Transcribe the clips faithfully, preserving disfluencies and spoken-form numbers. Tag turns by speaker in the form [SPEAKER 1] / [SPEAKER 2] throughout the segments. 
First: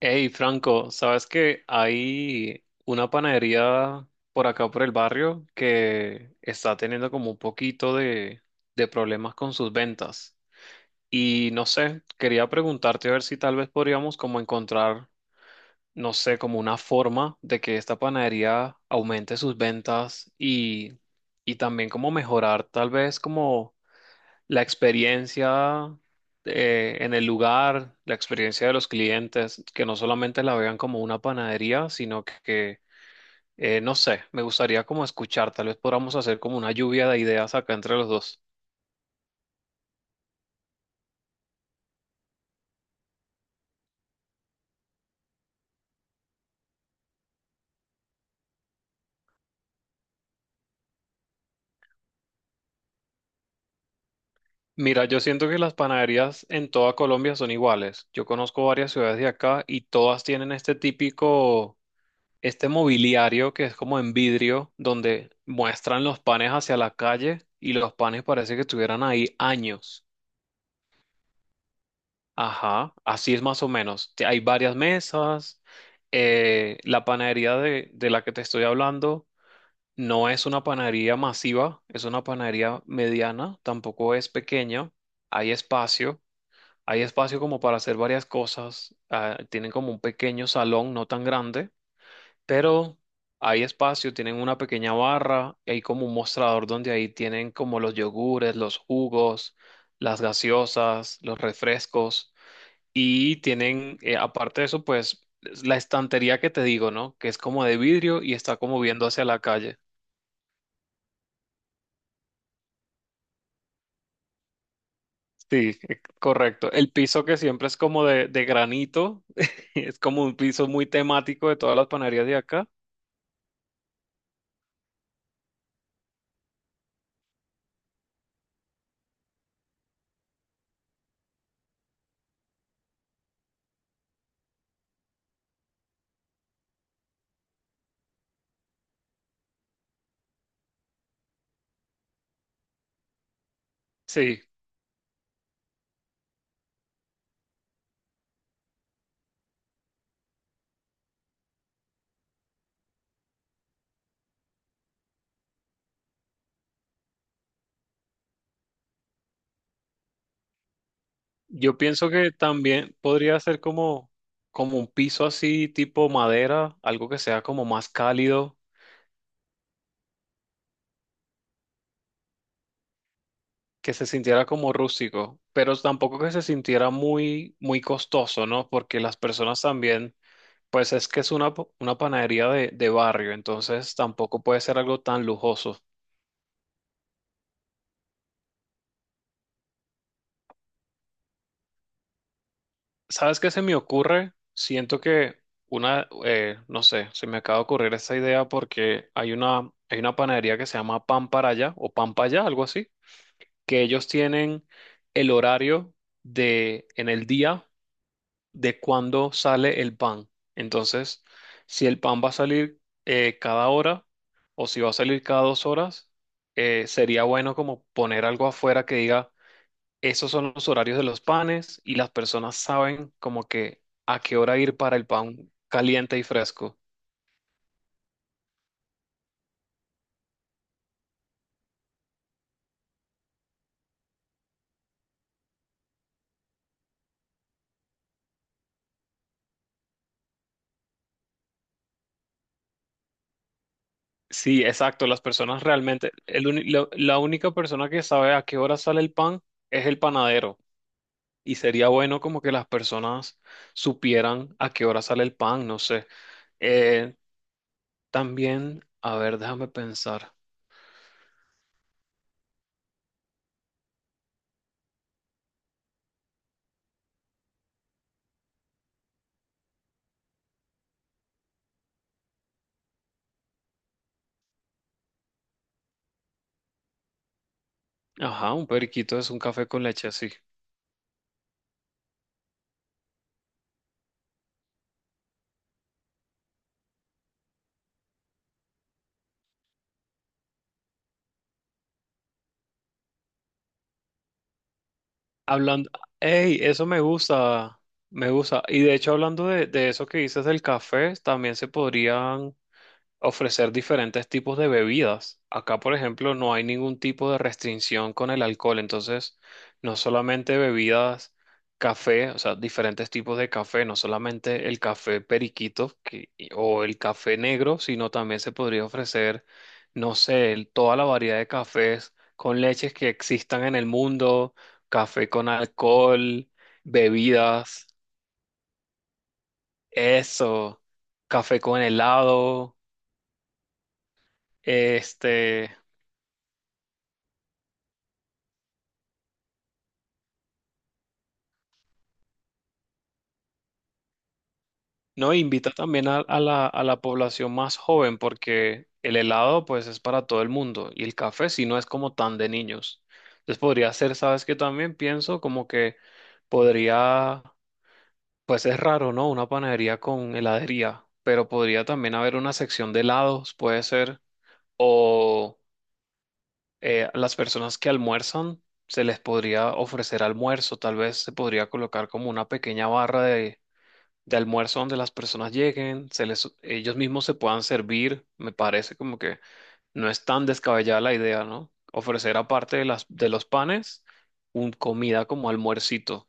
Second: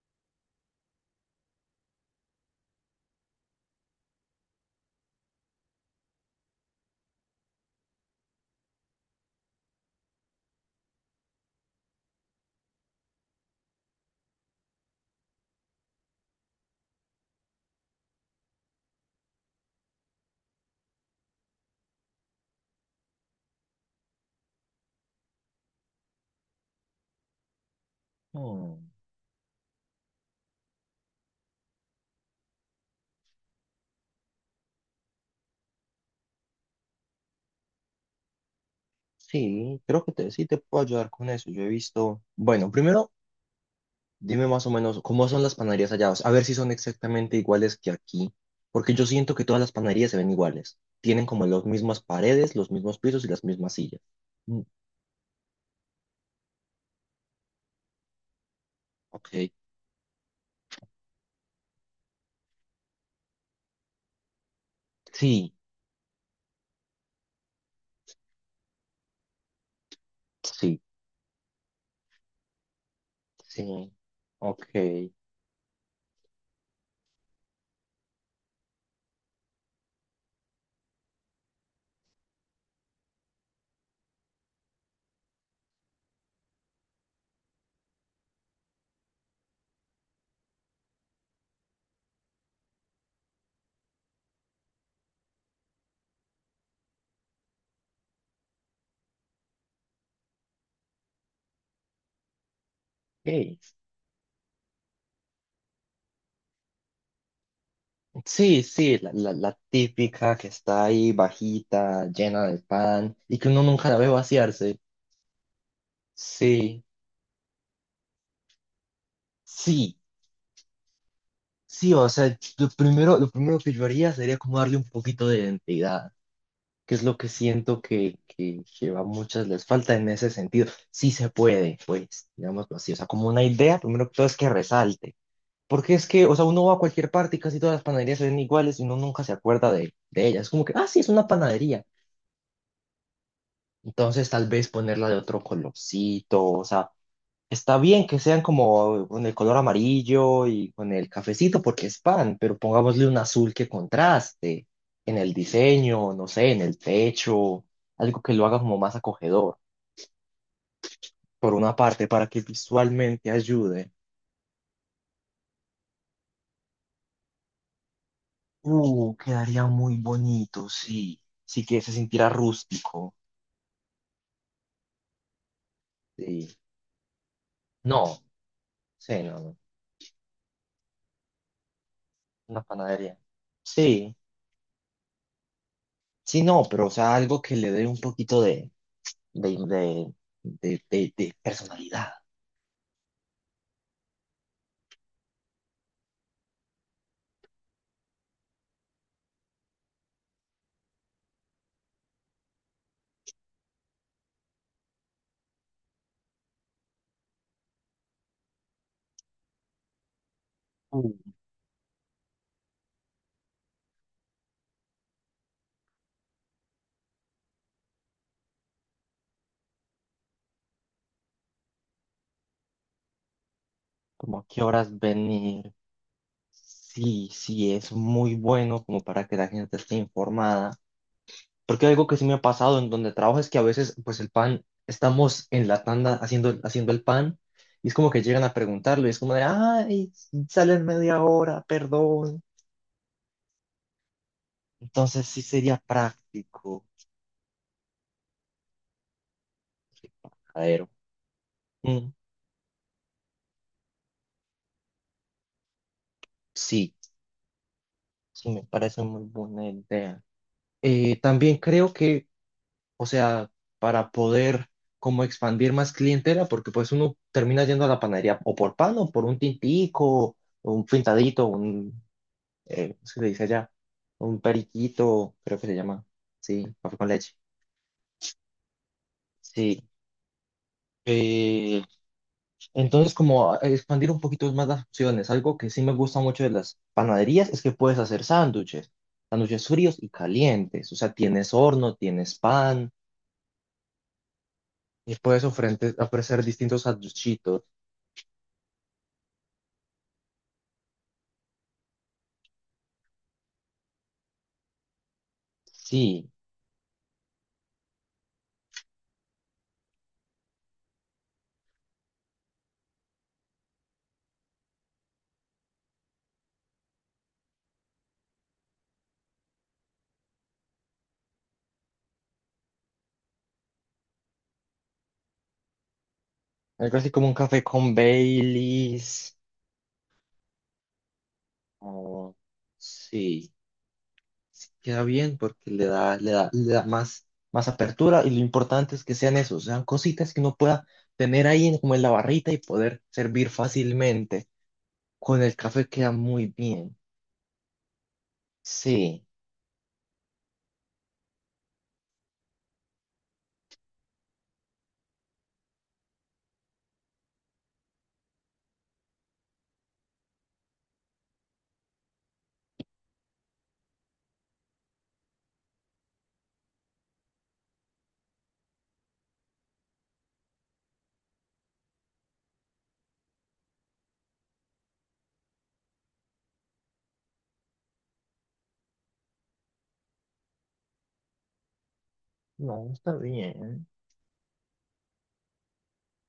[SPEAKER 1] Hey Franco, ¿sabes que hay una panadería por acá por el barrio que está teniendo como un poquito de, de problemas con sus ventas? Y no sé, quería preguntarte a ver si tal vez podríamos como encontrar, no sé, como una forma de que esta panadería aumente sus ventas y, y también como mejorar tal vez como la experiencia eh, en el lugar, la experiencia de
[SPEAKER 2] Oh,
[SPEAKER 1] los clientes, que no solamente la vean como una panadería, sino que, eh, no sé, me gustaría como escuchar, tal vez podamos hacer como una lluvia de ideas acá entre los dos.
[SPEAKER 2] sí, creo que te, sí te puedo ayudar con eso. Yo he visto, bueno, primero dime más o menos cómo son las panaderías allá, o sea, a ver si son exactamente iguales que aquí, porque yo siento que todas las panaderías se ven iguales. Tienen como las mismas paredes, los mismos pisos y las mismas sillas. Mm,
[SPEAKER 1] Mira, yo siento que las panaderías en toda Colombia son iguales. Yo conozco varias ciudades de
[SPEAKER 2] ok,
[SPEAKER 1] acá y todas tienen este típico, este mobiliario que es como en vidrio, donde
[SPEAKER 2] sí,
[SPEAKER 1] muestran los panes hacia la calle y los panes parece que estuvieran ahí años.
[SPEAKER 2] sí,
[SPEAKER 1] Ajá, así es más o
[SPEAKER 2] sí,
[SPEAKER 1] menos. Te- Hay
[SPEAKER 2] ok.
[SPEAKER 1] varias mesas. Eh, la panadería de, de la que te estoy hablando no es una panadería masiva, es una panadería mediana, tampoco es pequeña. Hay espacio, hay espacio como para hacer varias cosas. Ah, tienen como un pequeño salón, no tan grande, pero hay espacio, tienen una pequeña barra, hay como un mostrador donde ahí tienen como los yogures, los jugos, las gaseosas, los refrescos. Y
[SPEAKER 2] Ok.
[SPEAKER 1] tienen, eh, aparte de eso, pues la estantería que te digo, ¿no? Que es como de vidrio y está
[SPEAKER 2] Sí,
[SPEAKER 1] como
[SPEAKER 2] sí,
[SPEAKER 1] viendo
[SPEAKER 2] la,
[SPEAKER 1] hacia
[SPEAKER 2] la,
[SPEAKER 1] la
[SPEAKER 2] la
[SPEAKER 1] calle.
[SPEAKER 2] típica que está ahí bajita, llena de pan y que uno nunca la ve vaciarse.
[SPEAKER 1] Sí, eh, correcto.
[SPEAKER 2] Sí,
[SPEAKER 1] El piso que siempre es como de, de, granito,
[SPEAKER 2] sí.
[SPEAKER 1] es como un piso muy temático de todas las
[SPEAKER 2] Sí, o
[SPEAKER 1] panaderías de
[SPEAKER 2] sea, lo
[SPEAKER 1] acá.
[SPEAKER 2] primero, lo primero que yo haría sería como darle un poquito de identidad, que es lo que siento que, que, que a muchas les falta en ese sentido. Sí se puede, pues, digámoslo así, o sea, como una idea, primero que todo es que resalte, porque es que, o sea, uno va a cualquier parte y casi todas las panaderías se ven iguales y uno nunca se acuerda de, de ellas, es como que, ah, sí, es una panadería. Entonces,
[SPEAKER 1] Sí,
[SPEAKER 2] tal vez ponerla de otro colorcito, o sea, está bien que sean como con el color amarillo y con el cafecito porque es pan, pero pongámosle un azul que contraste en el diseño, no sé, en el techo, algo que lo haga como más acogedor, por una
[SPEAKER 1] yo
[SPEAKER 2] parte,
[SPEAKER 1] pienso
[SPEAKER 2] para
[SPEAKER 1] que
[SPEAKER 2] que
[SPEAKER 1] también
[SPEAKER 2] visualmente
[SPEAKER 1] podría ser
[SPEAKER 2] ayude.
[SPEAKER 1] como, como un piso así tipo madera, algo que sea como más cálido,
[SPEAKER 2] Uh, quedaría muy bonito, sí. Sí que se sintiera rústico.
[SPEAKER 1] que se sintiera como rústico, pero tampoco que se
[SPEAKER 2] Sí.
[SPEAKER 1] sintiera muy, muy
[SPEAKER 2] No,
[SPEAKER 1] costoso, ¿no? Porque las
[SPEAKER 2] sí, no, no.
[SPEAKER 1] personas también. Pues es que es una, pa- una panadería
[SPEAKER 2] Una
[SPEAKER 1] de, de
[SPEAKER 2] panadería.
[SPEAKER 1] barrio, entonces
[SPEAKER 2] Sí,
[SPEAKER 1] tampoco puede ser algo tan lujoso.
[SPEAKER 2] sí, no, pero o sea, algo que le dé un poquito de, de, de, de, de de personalidad.
[SPEAKER 1] ¿Sabes qué se me ocurre? Siento que una, eh, no sé, se me acaba de ocurrir esa idea porque hay una, hay una panadería que se llama Pan para allá o Pan para allá, algo así, que ellos tienen el horario de en el día, de cuándo sale el pan.
[SPEAKER 2] Uh,
[SPEAKER 1] Entonces, si el pan va a salir, eh, cada hora o si va a salir cada dos horas, eh, sería bueno como poner algo afuera que diga, esos son los horarios de los panes y las personas saben como que a qué
[SPEAKER 2] ¿Como a
[SPEAKER 1] hora
[SPEAKER 2] qué
[SPEAKER 1] ir para
[SPEAKER 2] horas
[SPEAKER 1] el pan
[SPEAKER 2] venir?
[SPEAKER 1] caliente y fresco.
[SPEAKER 2] Sí, sí, es muy bueno como para que la gente esté informada. Porque algo que sí me ha pasado en donde trabajo es que a veces, pues el pan, estamos en la tanda haciendo, haciendo el pan y es como que llegan a preguntarlo y es como de, ay, sale en media hora, perdón.
[SPEAKER 1] Sí, exacto, las
[SPEAKER 2] Entonces sí
[SPEAKER 1] personas
[SPEAKER 2] sería
[SPEAKER 1] realmente, el uni-
[SPEAKER 2] práctico.
[SPEAKER 1] lo- la única persona que sabe a qué hora sale el pan es el
[SPEAKER 2] Sí,
[SPEAKER 1] panadero.
[SPEAKER 2] majadero.
[SPEAKER 1] Y sería
[SPEAKER 2] Mm,
[SPEAKER 1] bueno como que las personas supieran a qué hora sale el pan, no sé.
[SPEAKER 2] sí,
[SPEAKER 1] Eh,
[SPEAKER 2] sí, me
[SPEAKER 1] también,
[SPEAKER 2] parece
[SPEAKER 1] a
[SPEAKER 2] muy
[SPEAKER 1] ver,
[SPEAKER 2] buena
[SPEAKER 1] déjame
[SPEAKER 2] idea.
[SPEAKER 1] pensar.
[SPEAKER 2] Eh, también creo que, o sea, para poder como expandir más clientela, porque pues uno termina yendo a la panadería o por pan o por un tintico, o un pintadito, un, eh, ¿cómo se le dice allá? Un periquito, creo que se llama, sí, café con leche,
[SPEAKER 1] Ajá, un periquito es un café
[SPEAKER 2] sí.
[SPEAKER 1] con leche, así.
[SPEAKER 2] Eh, entonces, como a- expandir un poquito más las opciones, algo que sí me gusta mucho de las panaderías es que puedes hacer sándwiches, sándwiches fríos y calientes, o sea, tienes horno, tienes pan, y puedes
[SPEAKER 1] Hablando,
[SPEAKER 2] ofrente- ofrecer
[SPEAKER 1] hey
[SPEAKER 2] distintos
[SPEAKER 1] Eso me
[SPEAKER 2] sanduchitos.
[SPEAKER 1] gusta, me gusta. Y de hecho, hablando de, de eso que dices del café, también se podrían ofrecer diferentes tipos de bebidas. Acá, por
[SPEAKER 2] Sí,
[SPEAKER 1] ejemplo, no hay ningún tipo de restricción con el alcohol, entonces no solamente bebidas, café, o sea, diferentes tipos de café, no solamente el café periquito que- y- o el café negro, sino también se podría ofrecer, no sé, el- toda la variedad de cafés con leches que existan en el mundo, café con alcohol,
[SPEAKER 2] algo así como un café
[SPEAKER 1] bebidas,
[SPEAKER 2] con Baileys.
[SPEAKER 1] eso, café con
[SPEAKER 2] o-
[SPEAKER 1] helado.
[SPEAKER 2] sí, sí queda bien porque
[SPEAKER 1] Este,
[SPEAKER 2] le da, le da, le da más, más, apertura y lo importante es que sean esos, sean cositas que uno pueda tener ahí en- como en la barrita y poder servir fácilmente.
[SPEAKER 1] No,
[SPEAKER 2] Con el
[SPEAKER 1] invita
[SPEAKER 2] café
[SPEAKER 1] también
[SPEAKER 2] queda
[SPEAKER 1] a, a
[SPEAKER 2] muy
[SPEAKER 1] la, a
[SPEAKER 2] bien.
[SPEAKER 1] la población más joven porque el
[SPEAKER 2] Sí,
[SPEAKER 1] helado pues es para todo el mundo y el café si no es como tan de niños. Entonces podría ser, sabes que también pienso como que podría, pues es raro, ¿no? Una panadería con heladería, pero podría también haber una sección de helados, puede ser, o eh, las personas que almuerzan, se les podría ofrecer almuerzo, tal vez se podría colocar como una pequeña barra de almuerzo donde las personas lleguen, se les, ellos mismos se puedan servir. Me parece como que no es tan descabellada la idea, ¿no? Ofrecer aparte de
[SPEAKER 2] no,
[SPEAKER 1] las,
[SPEAKER 2] está
[SPEAKER 1] de los
[SPEAKER 2] bien.
[SPEAKER 1] panes, un comida como almuercito.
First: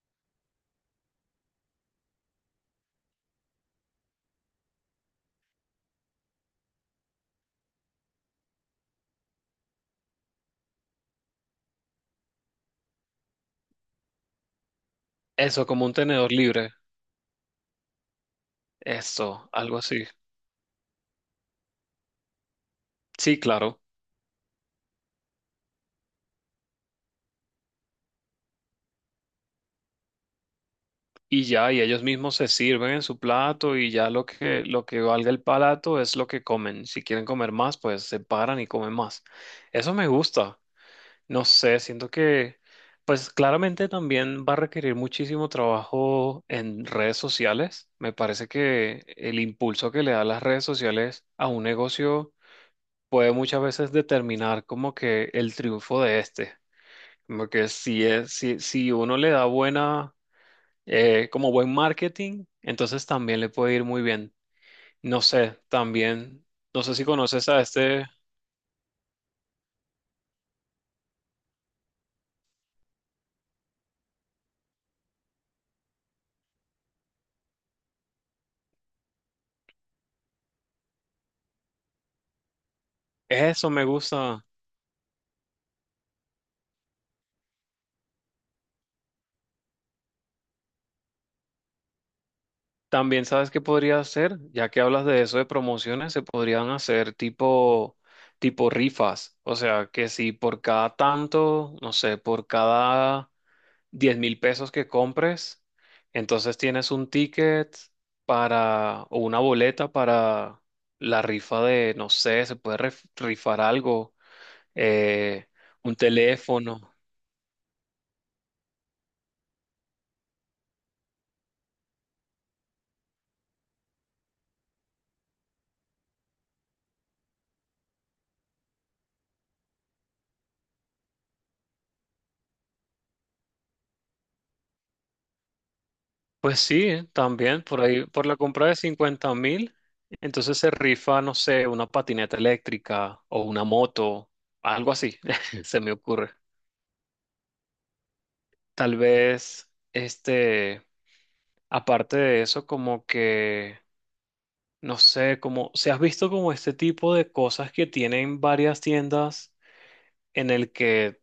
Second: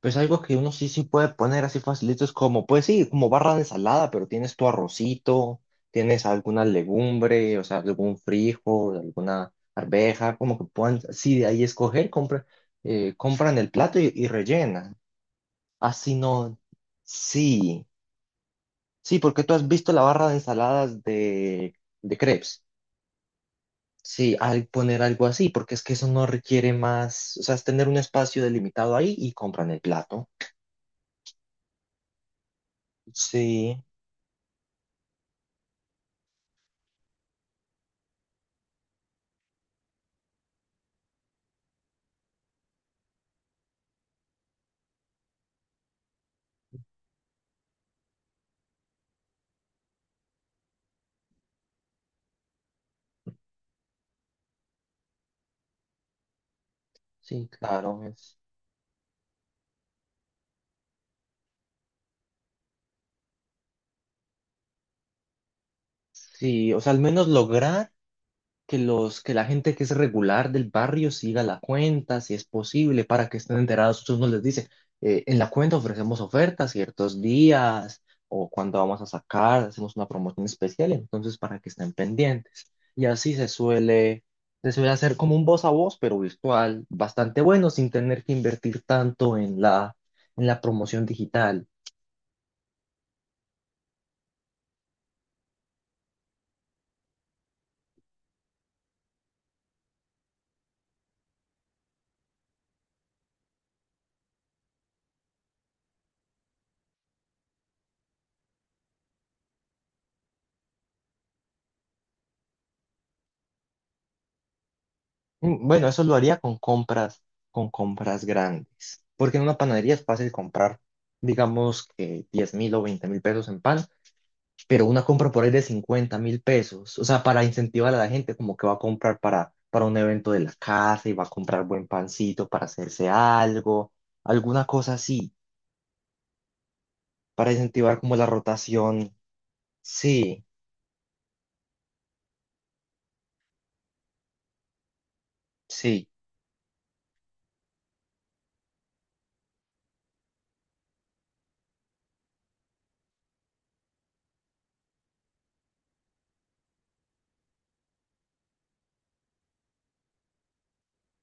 [SPEAKER 2] Pues algo que uno sí sí puede poner así facilitos como, pues sí, como barra de ensalada, pero tienes tu arrocito, tienes alguna legumbre, o sea, algún frijol, alguna arveja, como que puedan, sí, de ahí escoger, compra, eh, compran el plato y, y rellenan.
[SPEAKER 1] Eso, como un
[SPEAKER 2] Así
[SPEAKER 1] tenedor
[SPEAKER 2] no,
[SPEAKER 1] libre.
[SPEAKER 2] sí, sí, porque
[SPEAKER 1] Eso,
[SPEAKER 2] tú has
[SPEAKER 1] algo
[SPEAKER 2] visto la
[SPEAKER 1] así.
[SPEAKER 2] barra de ensaladas de, de crepes.
[SPEAKER 1] Sí, claro.
[SPEAKER 2] Sí, al poner algo así, porque es que eso no requiere más, o sea, es tener un espacio delimitado ahí y compran el plato.
[SPEAKER 1] Y ya, y ellos mismos se sirven en su plato
[SPEAKER 2] Sí.
[SPEAKER 1] y ya lo que, lo que valga el palato es lo que comen. Si quieren comer más, pues se paran y comen más. Eso me gusta. No sé, siento que, pues claramente también va a requerir muchísimo trabajo en redes sociales. Me parece que el impulso que le da las redes sociales a un negocio puede muchas veces determinar como que el triunfo de este.
[SPEAKER 2] Sí,
[SPEAKER 1] Como que
[SPEAKER 2] claro.
[SPEAKER 1] si es,
[SPEAKER 2] es-
[SPEAKER 1] si, si uno le da buena, eh, como buen marketing, entonces también le puede ir muy bien. No sé, también,
[SPEAKER 2] Sí, o
[SPEAKER 1] no
[SPEAKER 2] sea,
[SPEAKER 1] sé
[SPEAKER 2] al
[SPEAKER 1] si
[SPEAKER 2] menos
[SPEAKER 1] conoces a
[SPEAKER 2] lograr
[SPEAKER 1] este.
[SPEAKER 2] que los, que la gente que es regular del barrio siga la cuenta, si es posible, para que estén enterados. Uno les dice, eh, en la cuenta ofrecemos ofertas ciertos días o cuando vamos a sacar, hacemos una promoción especial, entonces para que estén pendientes. Y así se
[SPEAKER 1] Eso me
[SPEAKER 2] suele,
[SPEAKER 1] gusta.
[SPEAKER 2] se suele hacer como un voz a voz, pero virtual, bastante bueno, sin tener que invertir tanto en la, en la promoción digital.
[SPEAKER 1] También sabes qué podría hacer, ya que hablas de eso de promociones, se podrían hacer tipo, tipo rifas. O sea, que si por cada tanto, no sé, por cada diez mil pesos que compres, entonces tienes un ticket para, o una boleta para la rifa de, no sé, se puede ref- rifar algo, eh,
[SPEAKER 2] Mm, bueno,
[SPEAKER 1] un
[SPEAKER 2] eso lo haría con
[SPEAKER 1] teléfono.
[SPEAKER 2] compras, con compras grandes, porque en una panadería es fácil comprar, digamos que diez mil o veinte mil pesos en pan, pero una compra por ahí de cincuenta mil pesos, o sea, para incentivar a la gente como que va a comprar para, para un evento de la casa y va a comprar buen pancito para hacerse algo, alguna cosa así,
[SPEAKER 1] Pues sí,
[SPEAKER 2] para
[SPEAKER 1] también por
[SPEAKER 2] incentivar
[SPEAKER 1] ahí,
[SPEAKER 2] como
[SPEAKER 1] por
[SPEAKER 2] la
[SPEAKER 1] la compra de
[SPEAKER 2] rotación.
[SPEAKER 1] cincuenta mil,
[SPEAKER 2] Sí,
[SPEAKER 1] entonces se rifa, no sé, una patineta eléctrica o una moto, algo así, se me
[SPEAKER 2] sí.
[SPEAKER 1] ocurre. Tal vez, este, aparte de eso, como que, no sé, como, ¿se has visto como este tipo de cosas que tienen varias tiendas en el que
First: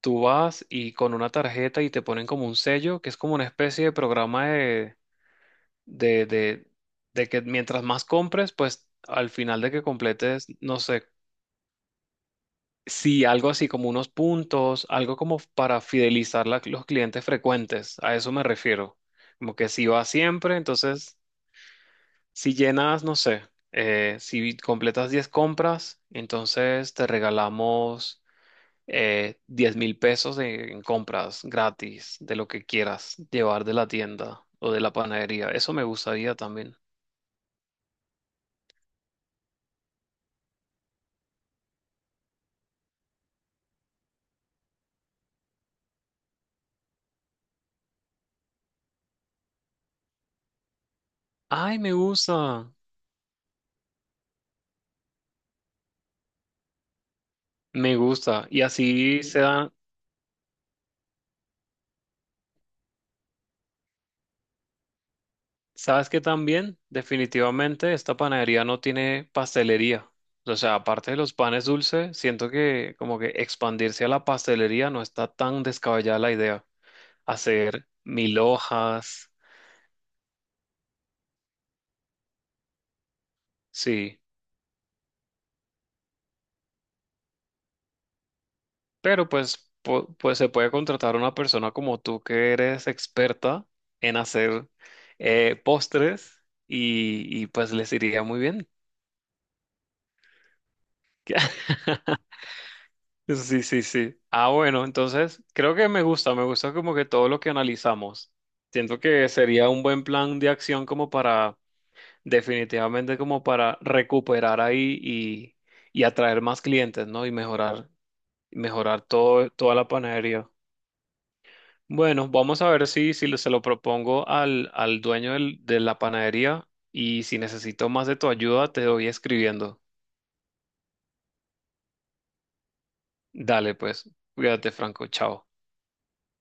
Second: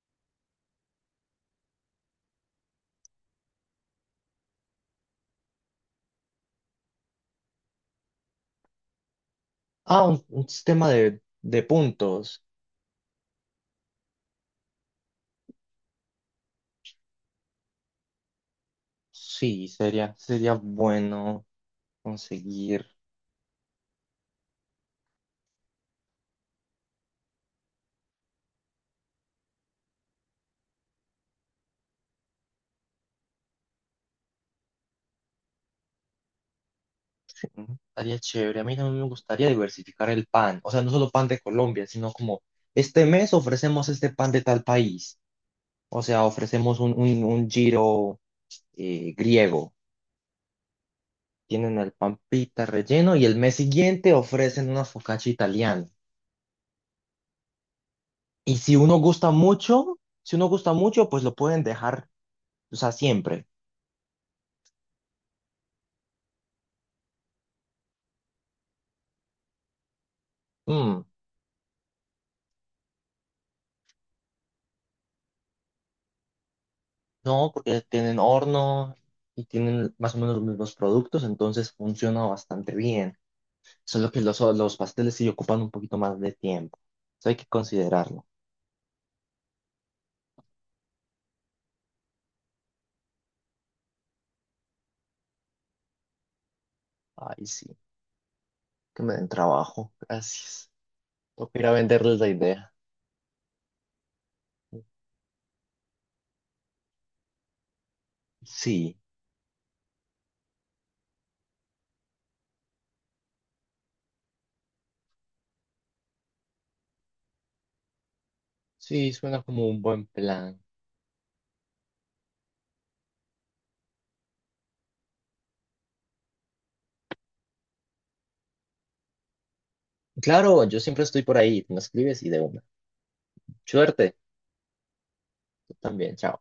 [SPEAKER 1] tú vas y con una tarjeta y te ponen como un sello, que es como una especie de programa de de, de, de que mientras más compres, pues al final de que
[SPEAKER 2] Ah, un,
[SPEAKER 1] completes,
[SPEAKER 2] un
[SPEAKER 1] no
[SPEAKER 2] sistema
[SPEAKER 1] sé,
[SPEAKER 2] de, de puntos.
[SPEAKER 1] sí, algo así como unos puntos, algo como para fidelizar la- los clientes frecuentes, a eso me refiero. Como
[SPEAKER 2] Sí,
[SPEAKER 1] que si vas
[SPEAKER 2] sería, sería
[SPEAKER 1] siempre, entonces
[SPEAKER 2] bueno
[SPEAKER 1] si
[SPEAKER 2] conseguir.
[SPEAKER 1] llenas, no sé, eh, si completas diez compras, entonces te regalamos... Eh, diez mil pesos en en compras gratis de lo que quieras llevar de la tienda o de la panadería. Eso me gustaría también.
[SPEAKER 2] Mm, estaría chévere. A mí también me gustaría diversificar el pan. O sea, no solo pan de Colombia, sino como este mes ofrecemos este pan de tal país. O sea, ofrecemos un, un, un giro eh, griego. Tienen
[SPEAKER 1] Ay,
[SPEAKER 2] el
[SPEAKER 1] me
[SPEAKER 2] pan pita
[SPEAKER 1] gusta.
[SPEAKER 2] relleno y el mes siguiente ofrecen una focaccia italiana.
[SPEAKER 1] Me gusta.
[SPEAKER 2] Y
[SPEAKER 1] Y
[SPEAKER 2] si uno
[SPEAKER 1] así
[SPEAKER 2] gusta
[SPEAKER 1] se dan.
[SPEAKER 2] mucho, si uno gusta mucho, pues lo pueden dejar, o sea, siempre.
[SPEAKER 1] ¿Sabes qué también? Definitivamente esta panadería no tiene pastelería. O sea,
[SPEAKER 2] Mm,
[SPEAKER 1] aparte de los panes dulces, siento que como que expandirse a la pastelería no está tan descabellada la idea.
[SPEAKER 2] no, porque
[SPEAKER 1] Hacer
[SPEAKER 2] tienen
[SPEAKER 1] mil
[SPEAKER 2] horno
[SPEAKER 1] hojas,
[SPEAKER 2] y tienen más o menos los mismos productos, entonces funciona bastante bien. Solo
[SPEAKER 1] sí.
[SPEAKER 2] que los, los pasteles sí ocupan un poquito más de tiempo. Eso hay que considerarlo.
[SPEAKER 1] Pero pues, po- pues se puede contratar a una persona como tú que eres experta en hacer, eh, postres, y,
[SPEAKER 2] Ay,
[SPEAKER 1] y pues
[SPEAKER 2] sí.
[SPEAKER 1] les iría muy bien.
[SPEAKER 2] Que me den trabajo. Gracias. Toca ir a venderles la idea.
[SPEAKER 1] Sí, sí, sí. Ah, bueno, entonces creo que me gusta, me gusta como que todo lo que analizamos.
[SPEAKER 2] Sí,
[SPEAKER 1] Siento que sería un buen plan de acción como para, definitivamente como para recuperar ahí y, y atraer más clientes, ¿no? Y mejorar, mejorar,
[SPEAKER 2] sí, suena
[SPEAKER 1] todo,
[SPEAKER 2] como
[SPEAKER 1] toda
[SPEAKER 2] un
[SPEAKER 1] la
[SPEAKER 2] buen
[SPEAKER 1] panadería.
[SPEAKER 2] plan.
[SPEAKER 1] Bueno, vamos a ver si, si lo- se lo propongo al, al dueño del- de la panadería y si necesito más de tu ayuda, te doy escribiendo.
[SPEAKER 2] Claro, yo siempre estoy por ahí. Me escribes y de una.
[SPEAKER 1] Dale, pues,
[SPEAKER 2] Suerte.
[SPEAKER 1] cuídate, Franco, chao.
[SPEAKER 2] Tú también. Chao.